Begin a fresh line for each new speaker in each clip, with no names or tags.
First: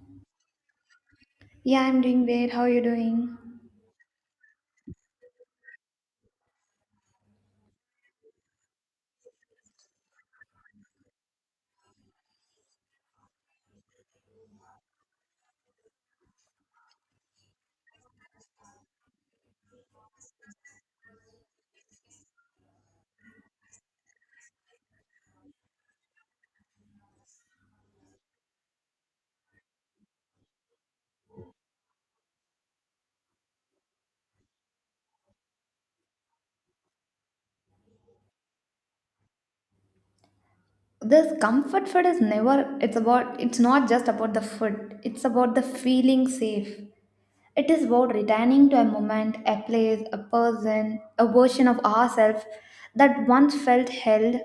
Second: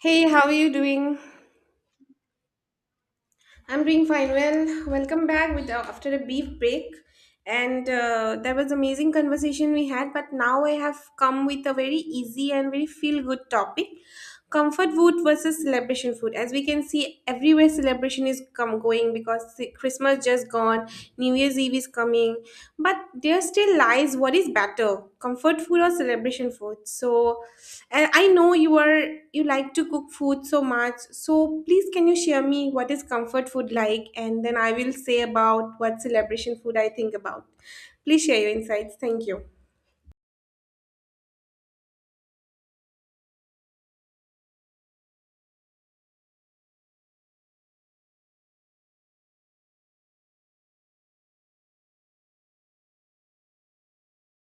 Hey, how are you doing?
Yeah, I'm doing great. How are you doing?
I'm doing fine. Well, welcome back with after a brief break, and that was amazing conversation we had. But now I have come with a very easy and very feel good topic: comfort food versus celebration food. As we can see, everywhere celebration is come going because the Christmas just gone, New Year's Eve is coming, but there still lies what is better: comfort food or celebration food. So and I know you like to cook food so much. So please can you share me what is comfort food like, and then I will say about what celebration food I think about. Please share your insights. Thank you.
This comfort food is never, it's about, it's not just about the food, it's about the feeling safe. It is about returning to a moment, a place, a person, a version of ourselves that once felt held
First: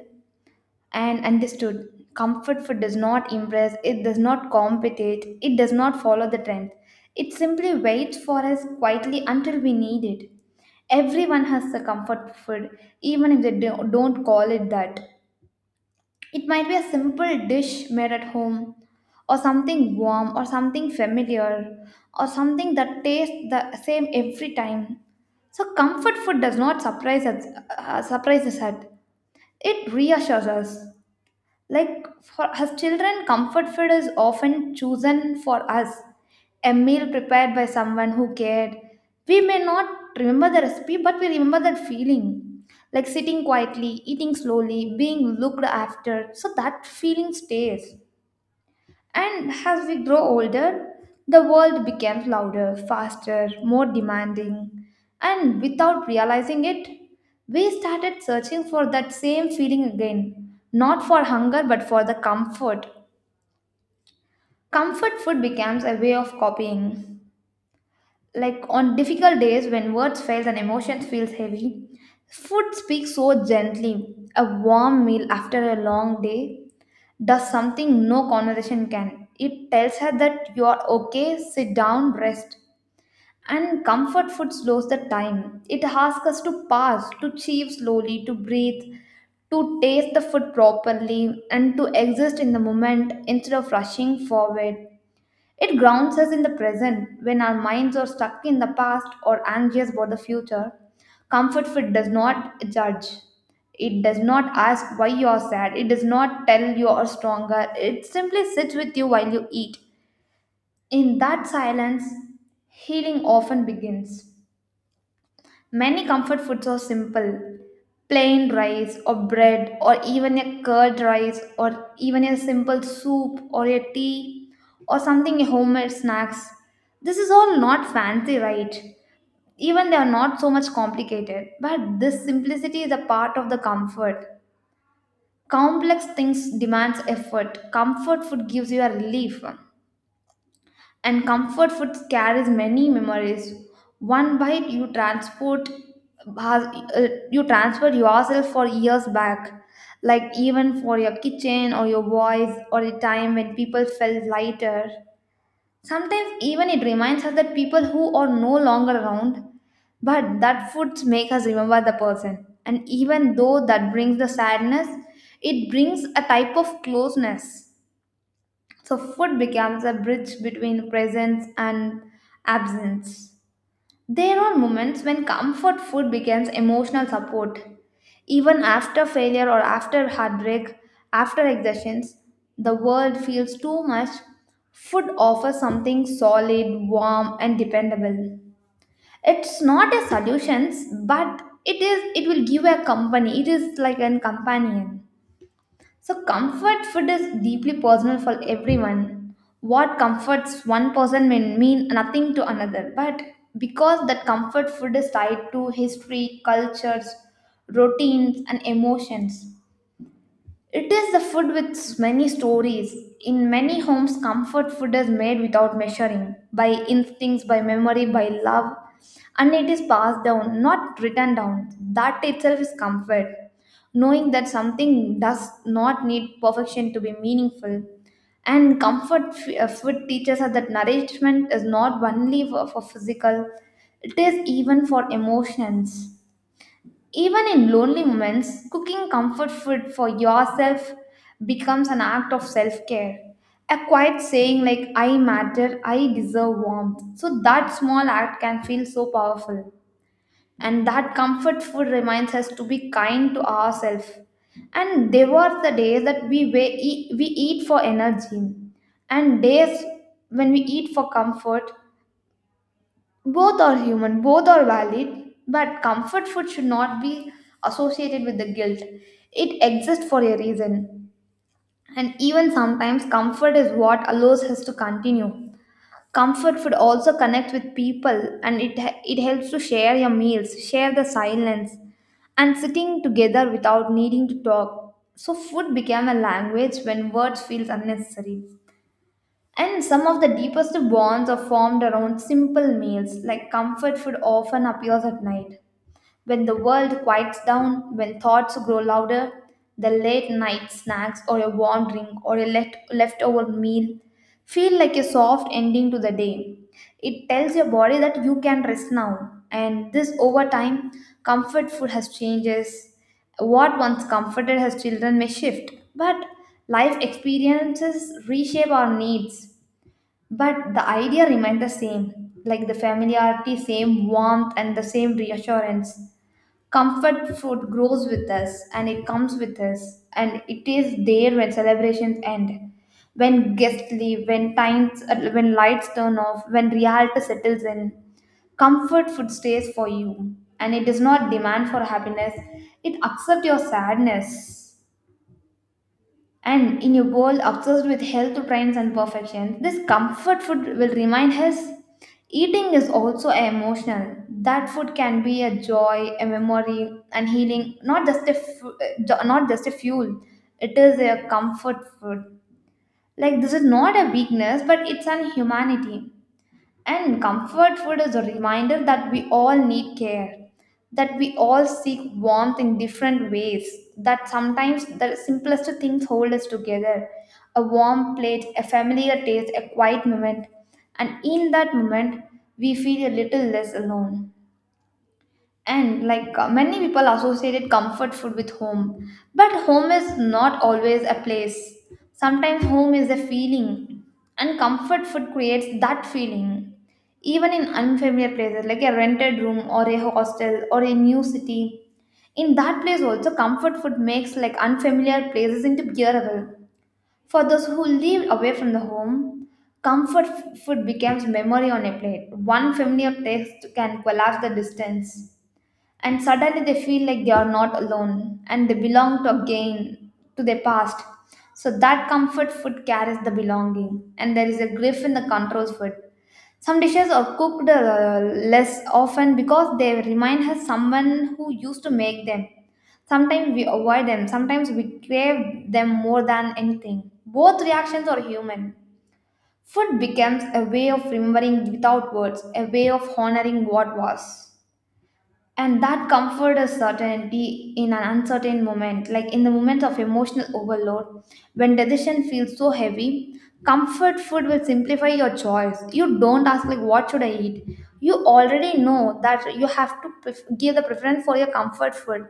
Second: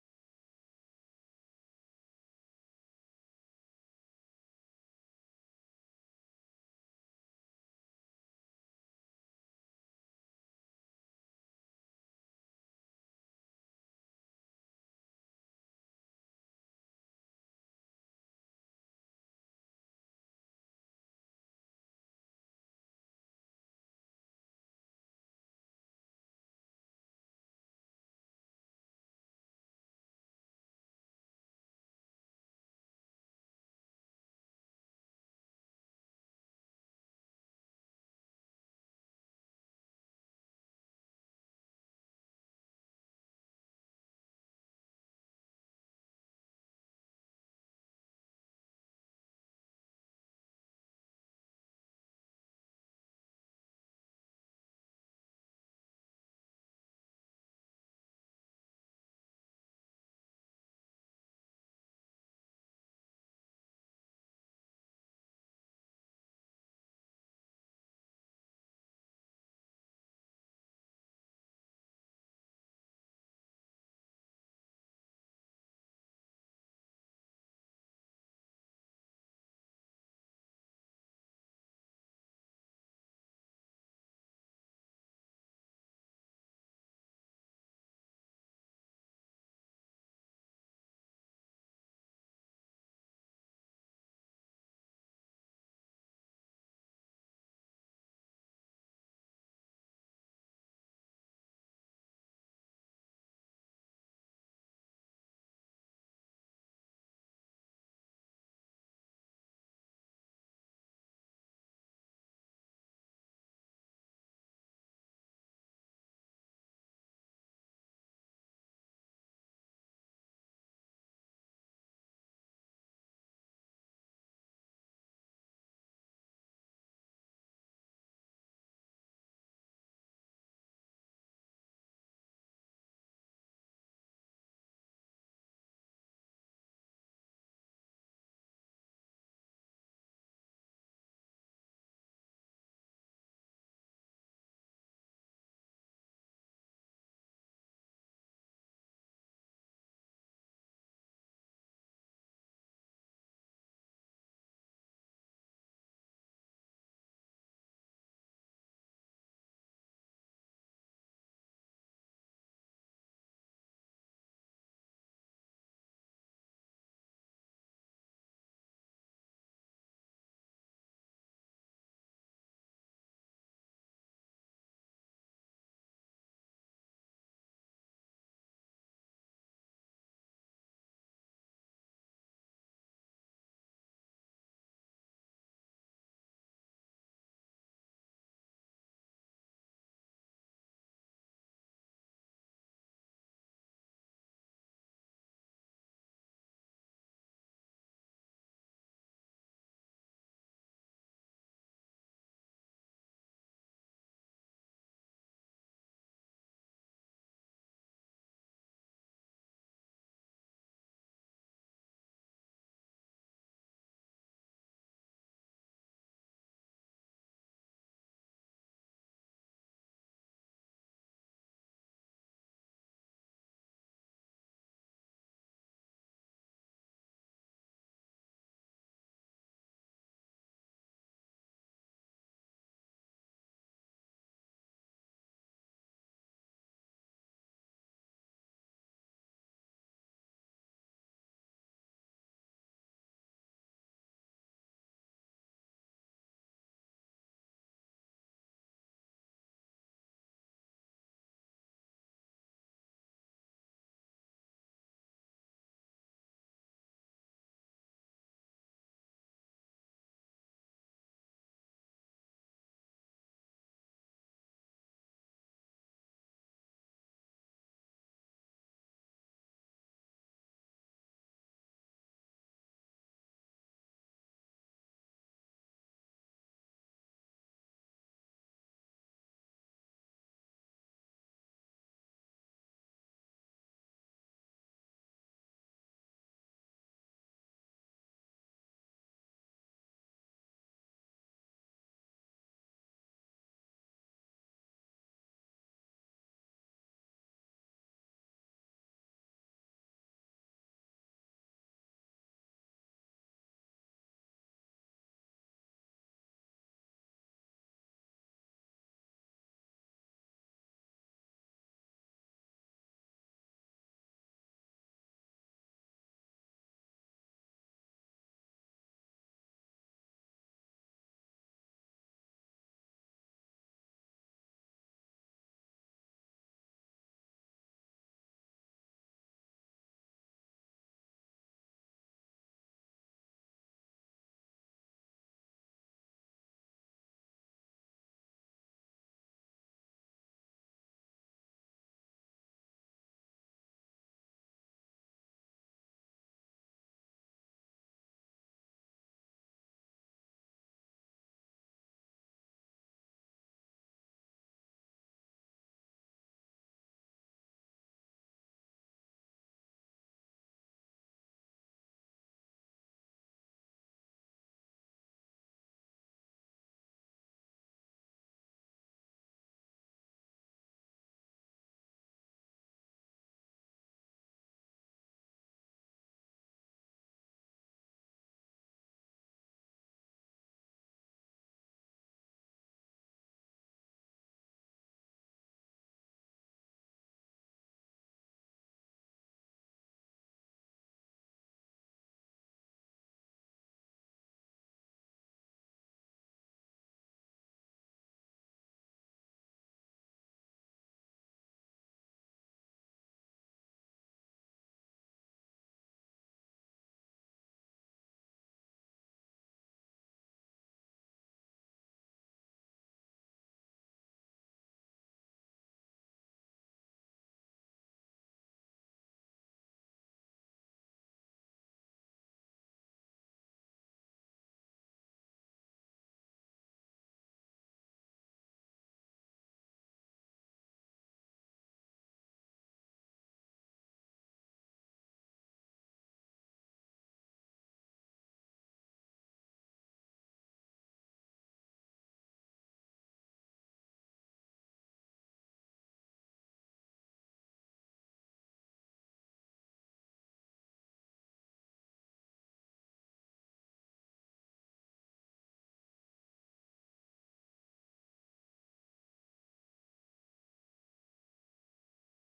and understood. Comfort food does not impress, it does not compete, it does not follow the trend. It simply waits for us quietly until we need it. Everyone has a comfort food, even if they don't call it that. It might be a simple dish made at home, or something warm, or something familiar, or something that tastes the same every time. So comfort food does not surprise us, surprise us at, it reassures us. Like for us children, comfort food is often chosen for us. A meal prepared by someone who cared. We may not remember the recipe, but we remember that feeling. Like sitting quietly, eating slowly, being looked after. So that feeling stays. And as we grow older, the world becomes louder, faster, more demanding. And without realizing it, we started searching for that same feeling again. Not for hunger, but for the comfort. Comfort food becomes a way of copying. Like on difficult days when words fail and emotions feels heavy, food speaks so gently. A warm meal after a long day does something no conversation can. It tells her that you are okay, sit down, rest. And comfort food slows the time. It asks us to pause, to chew slowly, to breathe, to taste the food properly, and to exist in the moment instead of rushing forward. It grounds us in the present when our minds are stuck in the past or anxious about the future. Comfort food does not judge. It does not ask why you are sad. It does not tell you are stronger. It simply sits with you while you eat. In that silence, healing often begins. Many comfort foods are simple, plain rice or bread, or even a curd rice, or even a simple soup or a tea, or something homemade snacks. This is all not fancy, right? Even they are not so much complicated, but this simplicity is a part of the comfort. Complex things demands effort. Comfort food gives you a relief. And comfort food carries many memories. One bite you has- you transfer yourself for years back. Like even for your kitchen or your voice or a time when people felt lighter. Sometimes even it reminds us that people who are no longer around, but that food makes us remember the person. And even though that brings the sadness, it brings a type of closeness. So, food becomes a bridge between presence and absence. There are moments when comfort food becomes emotional support. Even after failure or after heartbreak, after exertions, the world feels too much. Food offers something solid, warm, and dependable. It's not a solution, but it is. It will give a company. It is like a companion. So, comfort food is deeply personal for everyone. What comforts one person may mean nothing to another, but because that comfort food is tied to history, cultures, routines, and emotions, it is the food with many stories. In many homes, comfort food is made without measuring, by instincts, by memory, by love, and it is passed down, not written down. That itself is comfort. Knowing that something does not need perfection to be meaningful. And comfort food teaches us that nourishment is not only for physical, it is even for emotions. Even in lonely moments, cooking comfort food for yourself becomes an act of self care. A quiet saying like, I matter, I deserve warmth. So that small act can feel so powerful. And that comfort food reminds us to be kind to ourselves. And there were the days that we eat for energy, and days when we eat for comfort, both are human, both are valid, but comfort food should not be associated with the guilt. It exists for a reason. And even sometimes, comfort is what allows us to continue. Comfort food also connects with people and it helps to share your meals, share the silence, and sitting together without needing to talk. So, food became a language when words feels unnecessary. And some of the deepest bonds are formed around simple meals, like comfort food often appears at night. When the world quiets down, when thoughts grow louder, the late night snacks or a warm drink or a leftover meal feel like a soft ending to the day. It tells your body that you can rest now. And this over time, comfort food has changes. What once comforted as children may shift, but life experiences reshape our needs, but the idea remained the same, like the familiarity, same warmth, and the same reassurance. Comfort food grows with us and it comes with us, and it is there when celebrations end, when guests leave, when times, when lights turn off, when reality settles in. Comfort food stays for you, and it does not demand for happiness. It accepts your sadness. And in a world obsessed with health trends and perfection, this comfort food will remind us eating is also emotional. That food can be a joy, a memory, and healing, not just a fu- jo- not just a fuel. It is a comfort food. Like this is not a weakness, but it's an humanity. And comfort food is a reminder that we all need care, that we all seek warmth in different ways, that sometimes the simplest things hold us together. A warm plate, a familiar taste, a quiet moment. And in that moment, we feel a little less alone. And many people associated comfort food with home, but home is not always a place. Sometimes home is a feeling, and comfort food creates that feeling. Even in unfamiliar places like a rented room or a hostel or a new city, in that place also comfort food makes like unfamiliar places into bearable. For those who live away from the home, comfort food becomes memory on a plate. One familiar taste can collapse the distance, and suddenly they feel like they are not alone and they belong to again, to their past. So that comfort food carries the belonging. And there is a grief in the controls food. Some dishes are cooked less often because they remind us someone who used to make them. Sometimes we avoid them, sometimes we crave them more than anything. Both reactions are human. Food becomes a way of remembering without words, a way of honoring what was. And that comfort is certainty in an uncertain moment, like in the moment of emotional overload, when decision feels so heavy, comfort food will simplify your choice. You don't ask like what should I eat, you already know that you have to give the preference for your comfort food.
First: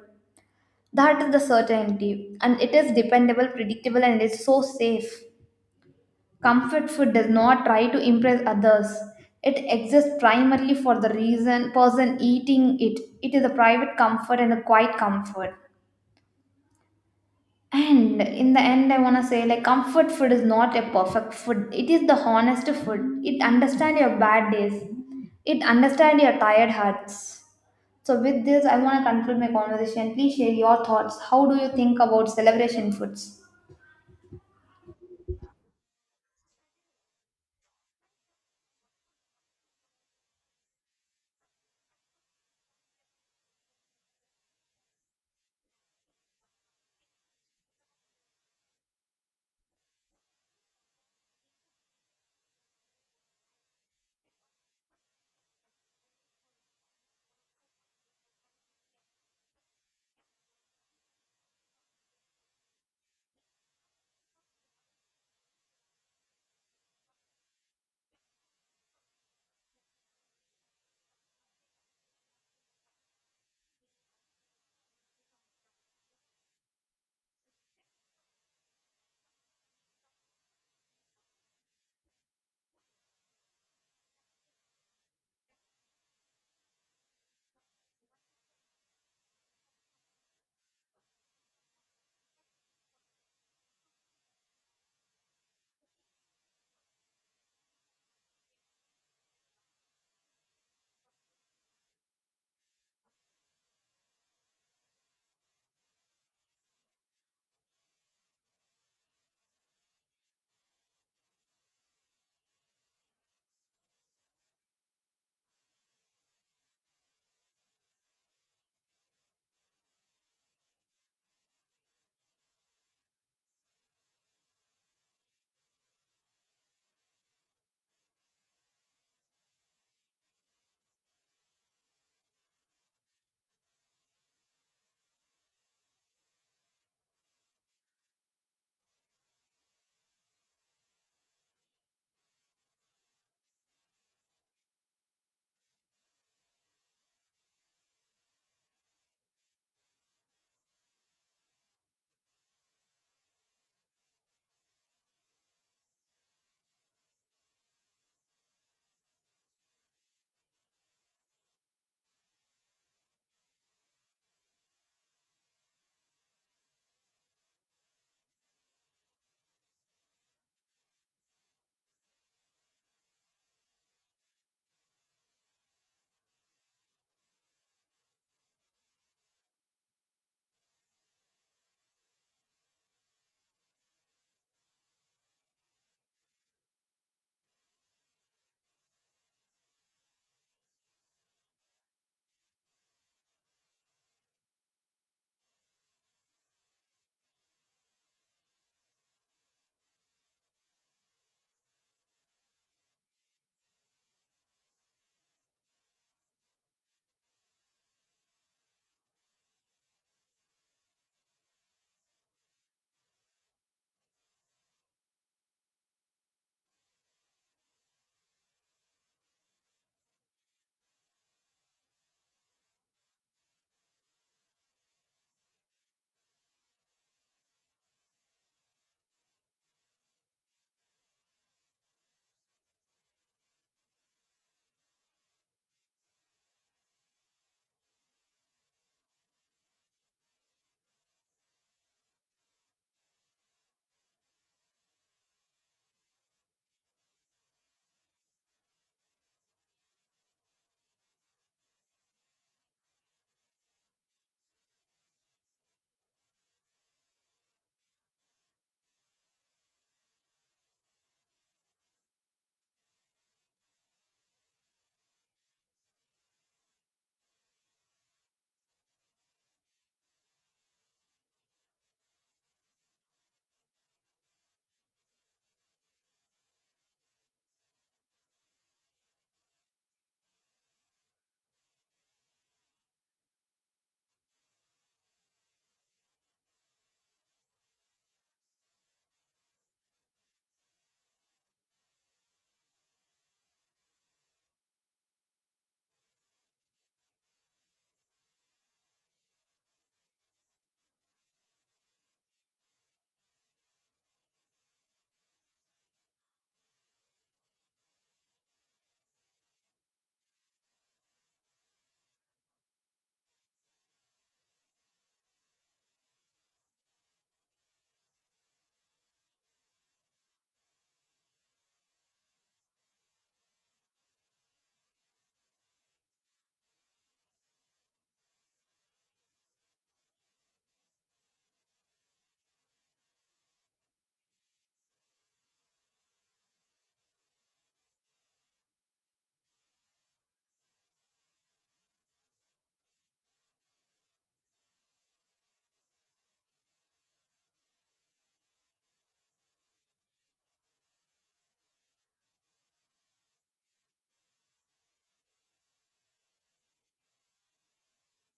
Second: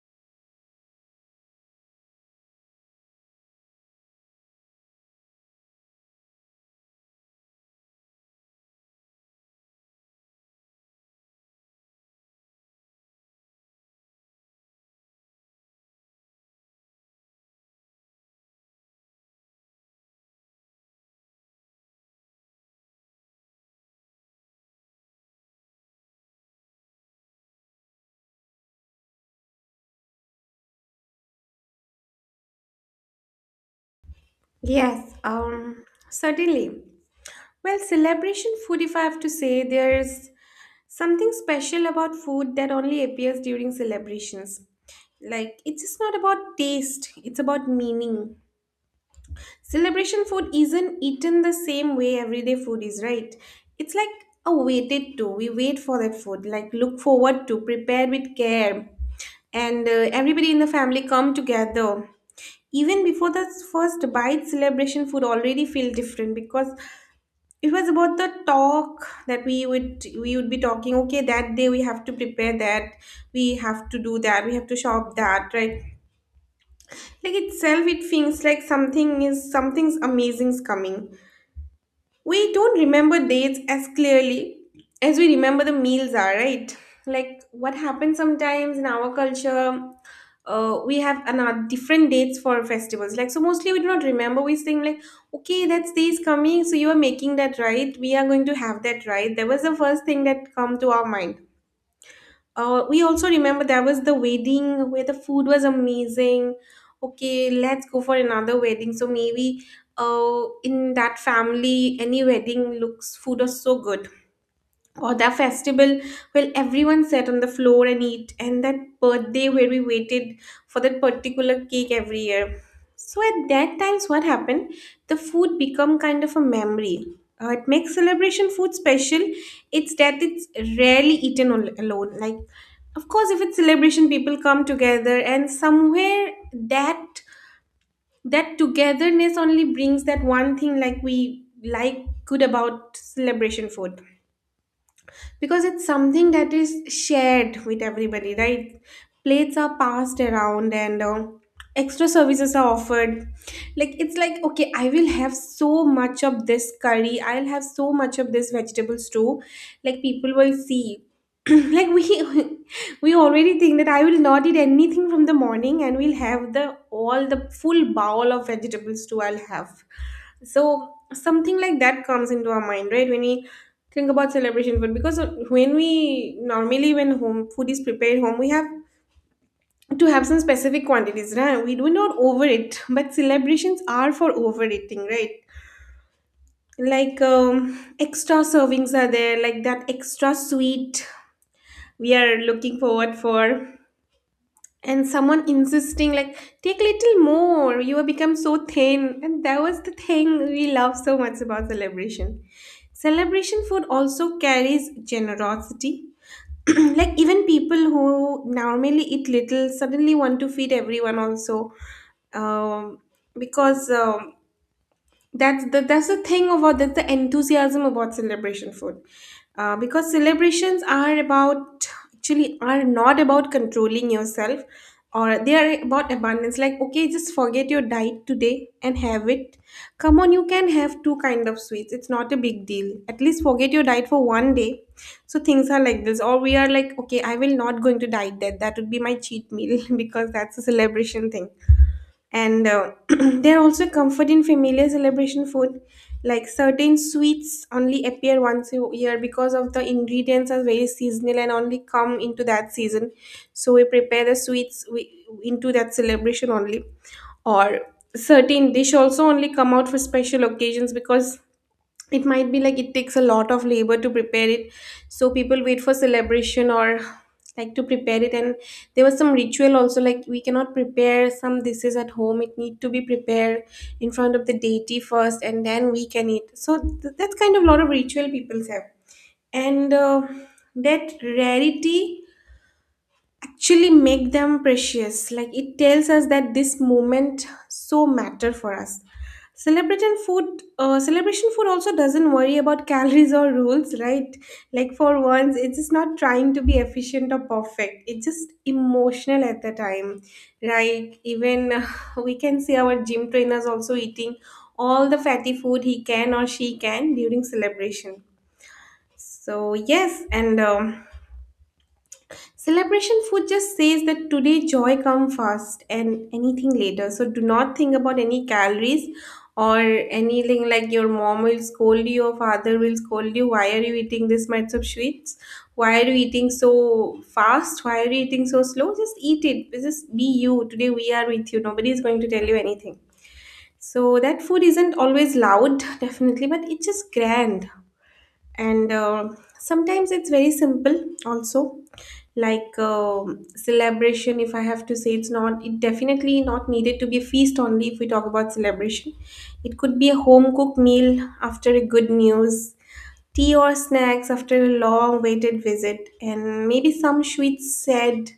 That is the certainty, and it is dependable, predictable, and it's so safe. Comfort food does not try to impress others. It exists primarily for the reason person eating it. It is a private comfort and a quiet comfort. And in the end, I want to say like comfort food is not a perfect food. It is the honest food. It understands your bad days. It understands your tired hearts. So with this, I want to conclude my conversation. Please share your thoughts. How do you think about celebration foods?
Yes, certainly. Well, celebration food, if I have to say, there's something special about food that only appears during celebrations. Like, it's just not about taste, it's about meaning. Celebration food isn't eaten the same way everyday food is, right? It's like a waited to. We wait for that food, like look forward to, prepare with care. And everybody in the family come together. Even before the first bite, celebration food already feel different, because it was about the talk that we would be talking. Okay, that day we have to prepare that, we have to do that, we have to shop that, right? Like itself, it feels like something's amazing's coming. We don't remember dates as clearly as we remember the meals are, right? Like what happens sometimes in our culture, we have another different dates for festivals. Like, so mostly we do not remember, we think like, okay, that's days coming, so you are making that, right? We are going to have that, right? That was the first thing that come to our mind. We also remember there was the wedding where the food was amazing. Okay, let's go for another wedding. So maybe in that family, any wedding looks food was so good, or the festival where everyone sat on the floor and eat, and that birthday where we waited for that particular cake every year. So at that times what happened, the food become kind of a memory. It makes celebration food special, it's that it's rarely eaten alone. Like, of course, if it's celebration, people come together, and somewhere that togetherness only brings that one thing, like we like good about celebration food, because it's something that is shared with everybody, right? Plates are passed around, and extra services are offered, like it's like, okay, I will have so much of this curry, I'll have so much of this vegetable stew, like people will see. Like we we already think that I will not eat anything from the morning, and we'll have the all the full bowl of vegetables too I'll have. So something like that comes into our mind, right, when we think about celebration food, because when we normally, when home food is prepared home, we have to have some specific quantities, right? We do not overeat, but celebrations are for overeating, right? Like extra servings are there, like that extra sweet we are looking forward for, and someone insisting like take little more, you have become so thin, and that was the thing we love so much about celebration. Celebration food also carries generosity. Like even people who normally eat little suddenly want to feed everyone also, um, because that's the enthusiasm about celebration food, because celebrations are about actually are not about controlling yourself, or they are about abundance. Like, okay, just forget your diet today and have it. Come on, you can have two kind of sweets. It's not a big deal. At least forget your diet for one day. So things are like this, or we are like, okay, I will not going to diet that. That would be my cheat meal, because that's a celebration thing, and there are also comfort in familiar celebration food. Like certain sweets only appear once a year because of the ingredients are very seasonal and only come into that season, so we prepare the sweets we, into that celebration only. Or certain dish also only come out for special occasions, because it might be like it takes a lot of labor to prepare it, so people wait for celebration or like to prepare it. And there was some ritual also, like we cannot prepare some dishes at home, it need to be prepared in front of the deity first, and then we can eat. So that's kind of a lot of ritual people have, and that rarity actually make them precious. Like it tells us that this moment so matter for us. Celebrating food celebration food also doesn't worry about calories or rules, right? Like for once, it's just not trying to be efficient or perfect, it's just emotional at the time, right? Even we can see our gym trainers also eating all the fatty food he can or she can during celebration. So yes, and celebration food just says that today joy come first and anything later. So do not think about any calories or anything, like your mom will scold you or father will scold you. Why are you eating this much of sweets? Why are you eating so fast? Why are you eating so slow? Just eat it. Just be you. Today we are with you. Nobody is going to tell you anything. So that food isn't always loud, definitely, but it's just grand, and sometimes it's very simple also. Like celebration, if I have to say, it definitely not needed to be a feast only. If we talk about celebration, it could be a home cooked meal after a good news, tea or snacks after a long waited visit, and maybe some sweets said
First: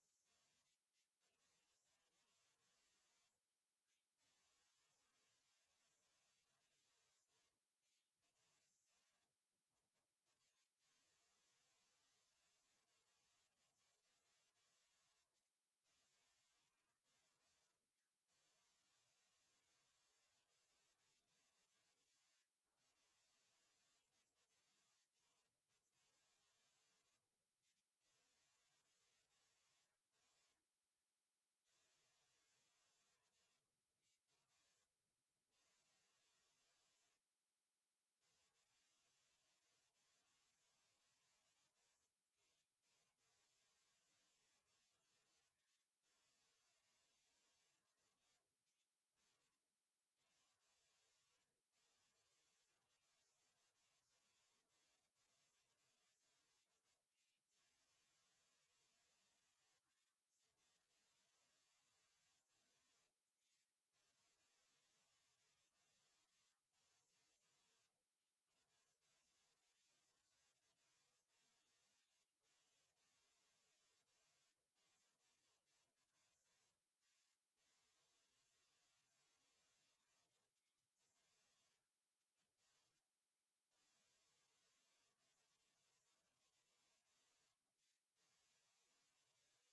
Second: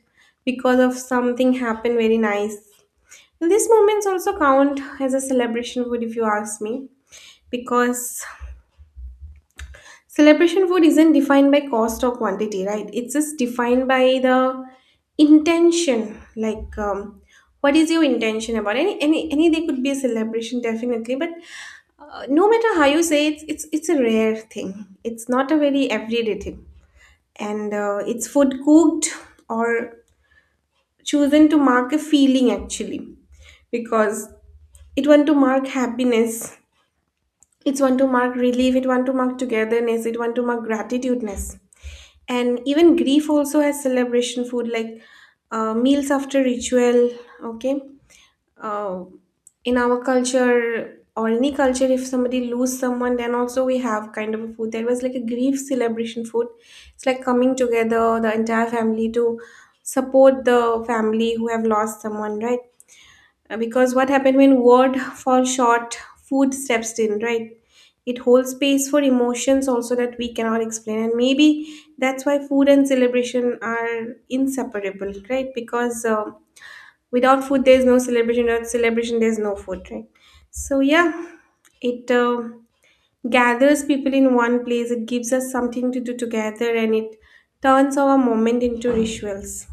because of something happened very nice. These moments also count as a celebration food, if you ask me, because celebration food isn't defined by cost or quantity, right? It's just defined by the intention. Like, what is your intention about any day could be a celebration, definitely. But no matter how you say it, it's a rare thing. It's not a very everyday thing, and it's food cooked or chosen to mark a feeling actually, because it want to mark happiness. It want to mark relief. It want to mark togetherness. It want to mark gratitudeness, and even grief also has celebration food, like meals after ritual. Okay, uh, in our culture or any culture, if somebody lose someone, then also we have kind of a food, there was like a grief celebration food. It's like coming together the entire family to support the family who have lost someone, right? Because what happened, when word falls short, food steps in, right? It holds space for emotions also that we cannot explain, and maybe that's why food and celebration are inseparable, right? Because without food there's no celebration, without celebration there's no food, right? So yeah, it gathers people in one place, it gives us something to do together, and it turns our moment into rituals.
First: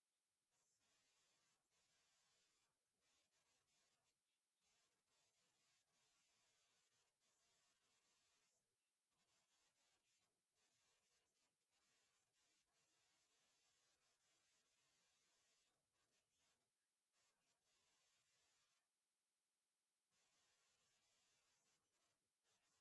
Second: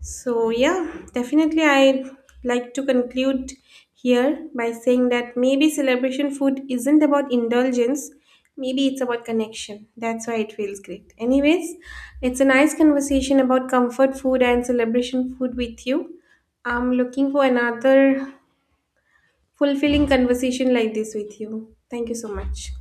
So, yeah, definitely I like to conclude here by saying that maybe celebration food isn't about indulgence, maybe it's about connection. That's why it feels great. Anyways, it's a nice conversation about comfort food and celebration food with you. I'm looking for another fulfilling conversation like this with you. Thank you so much.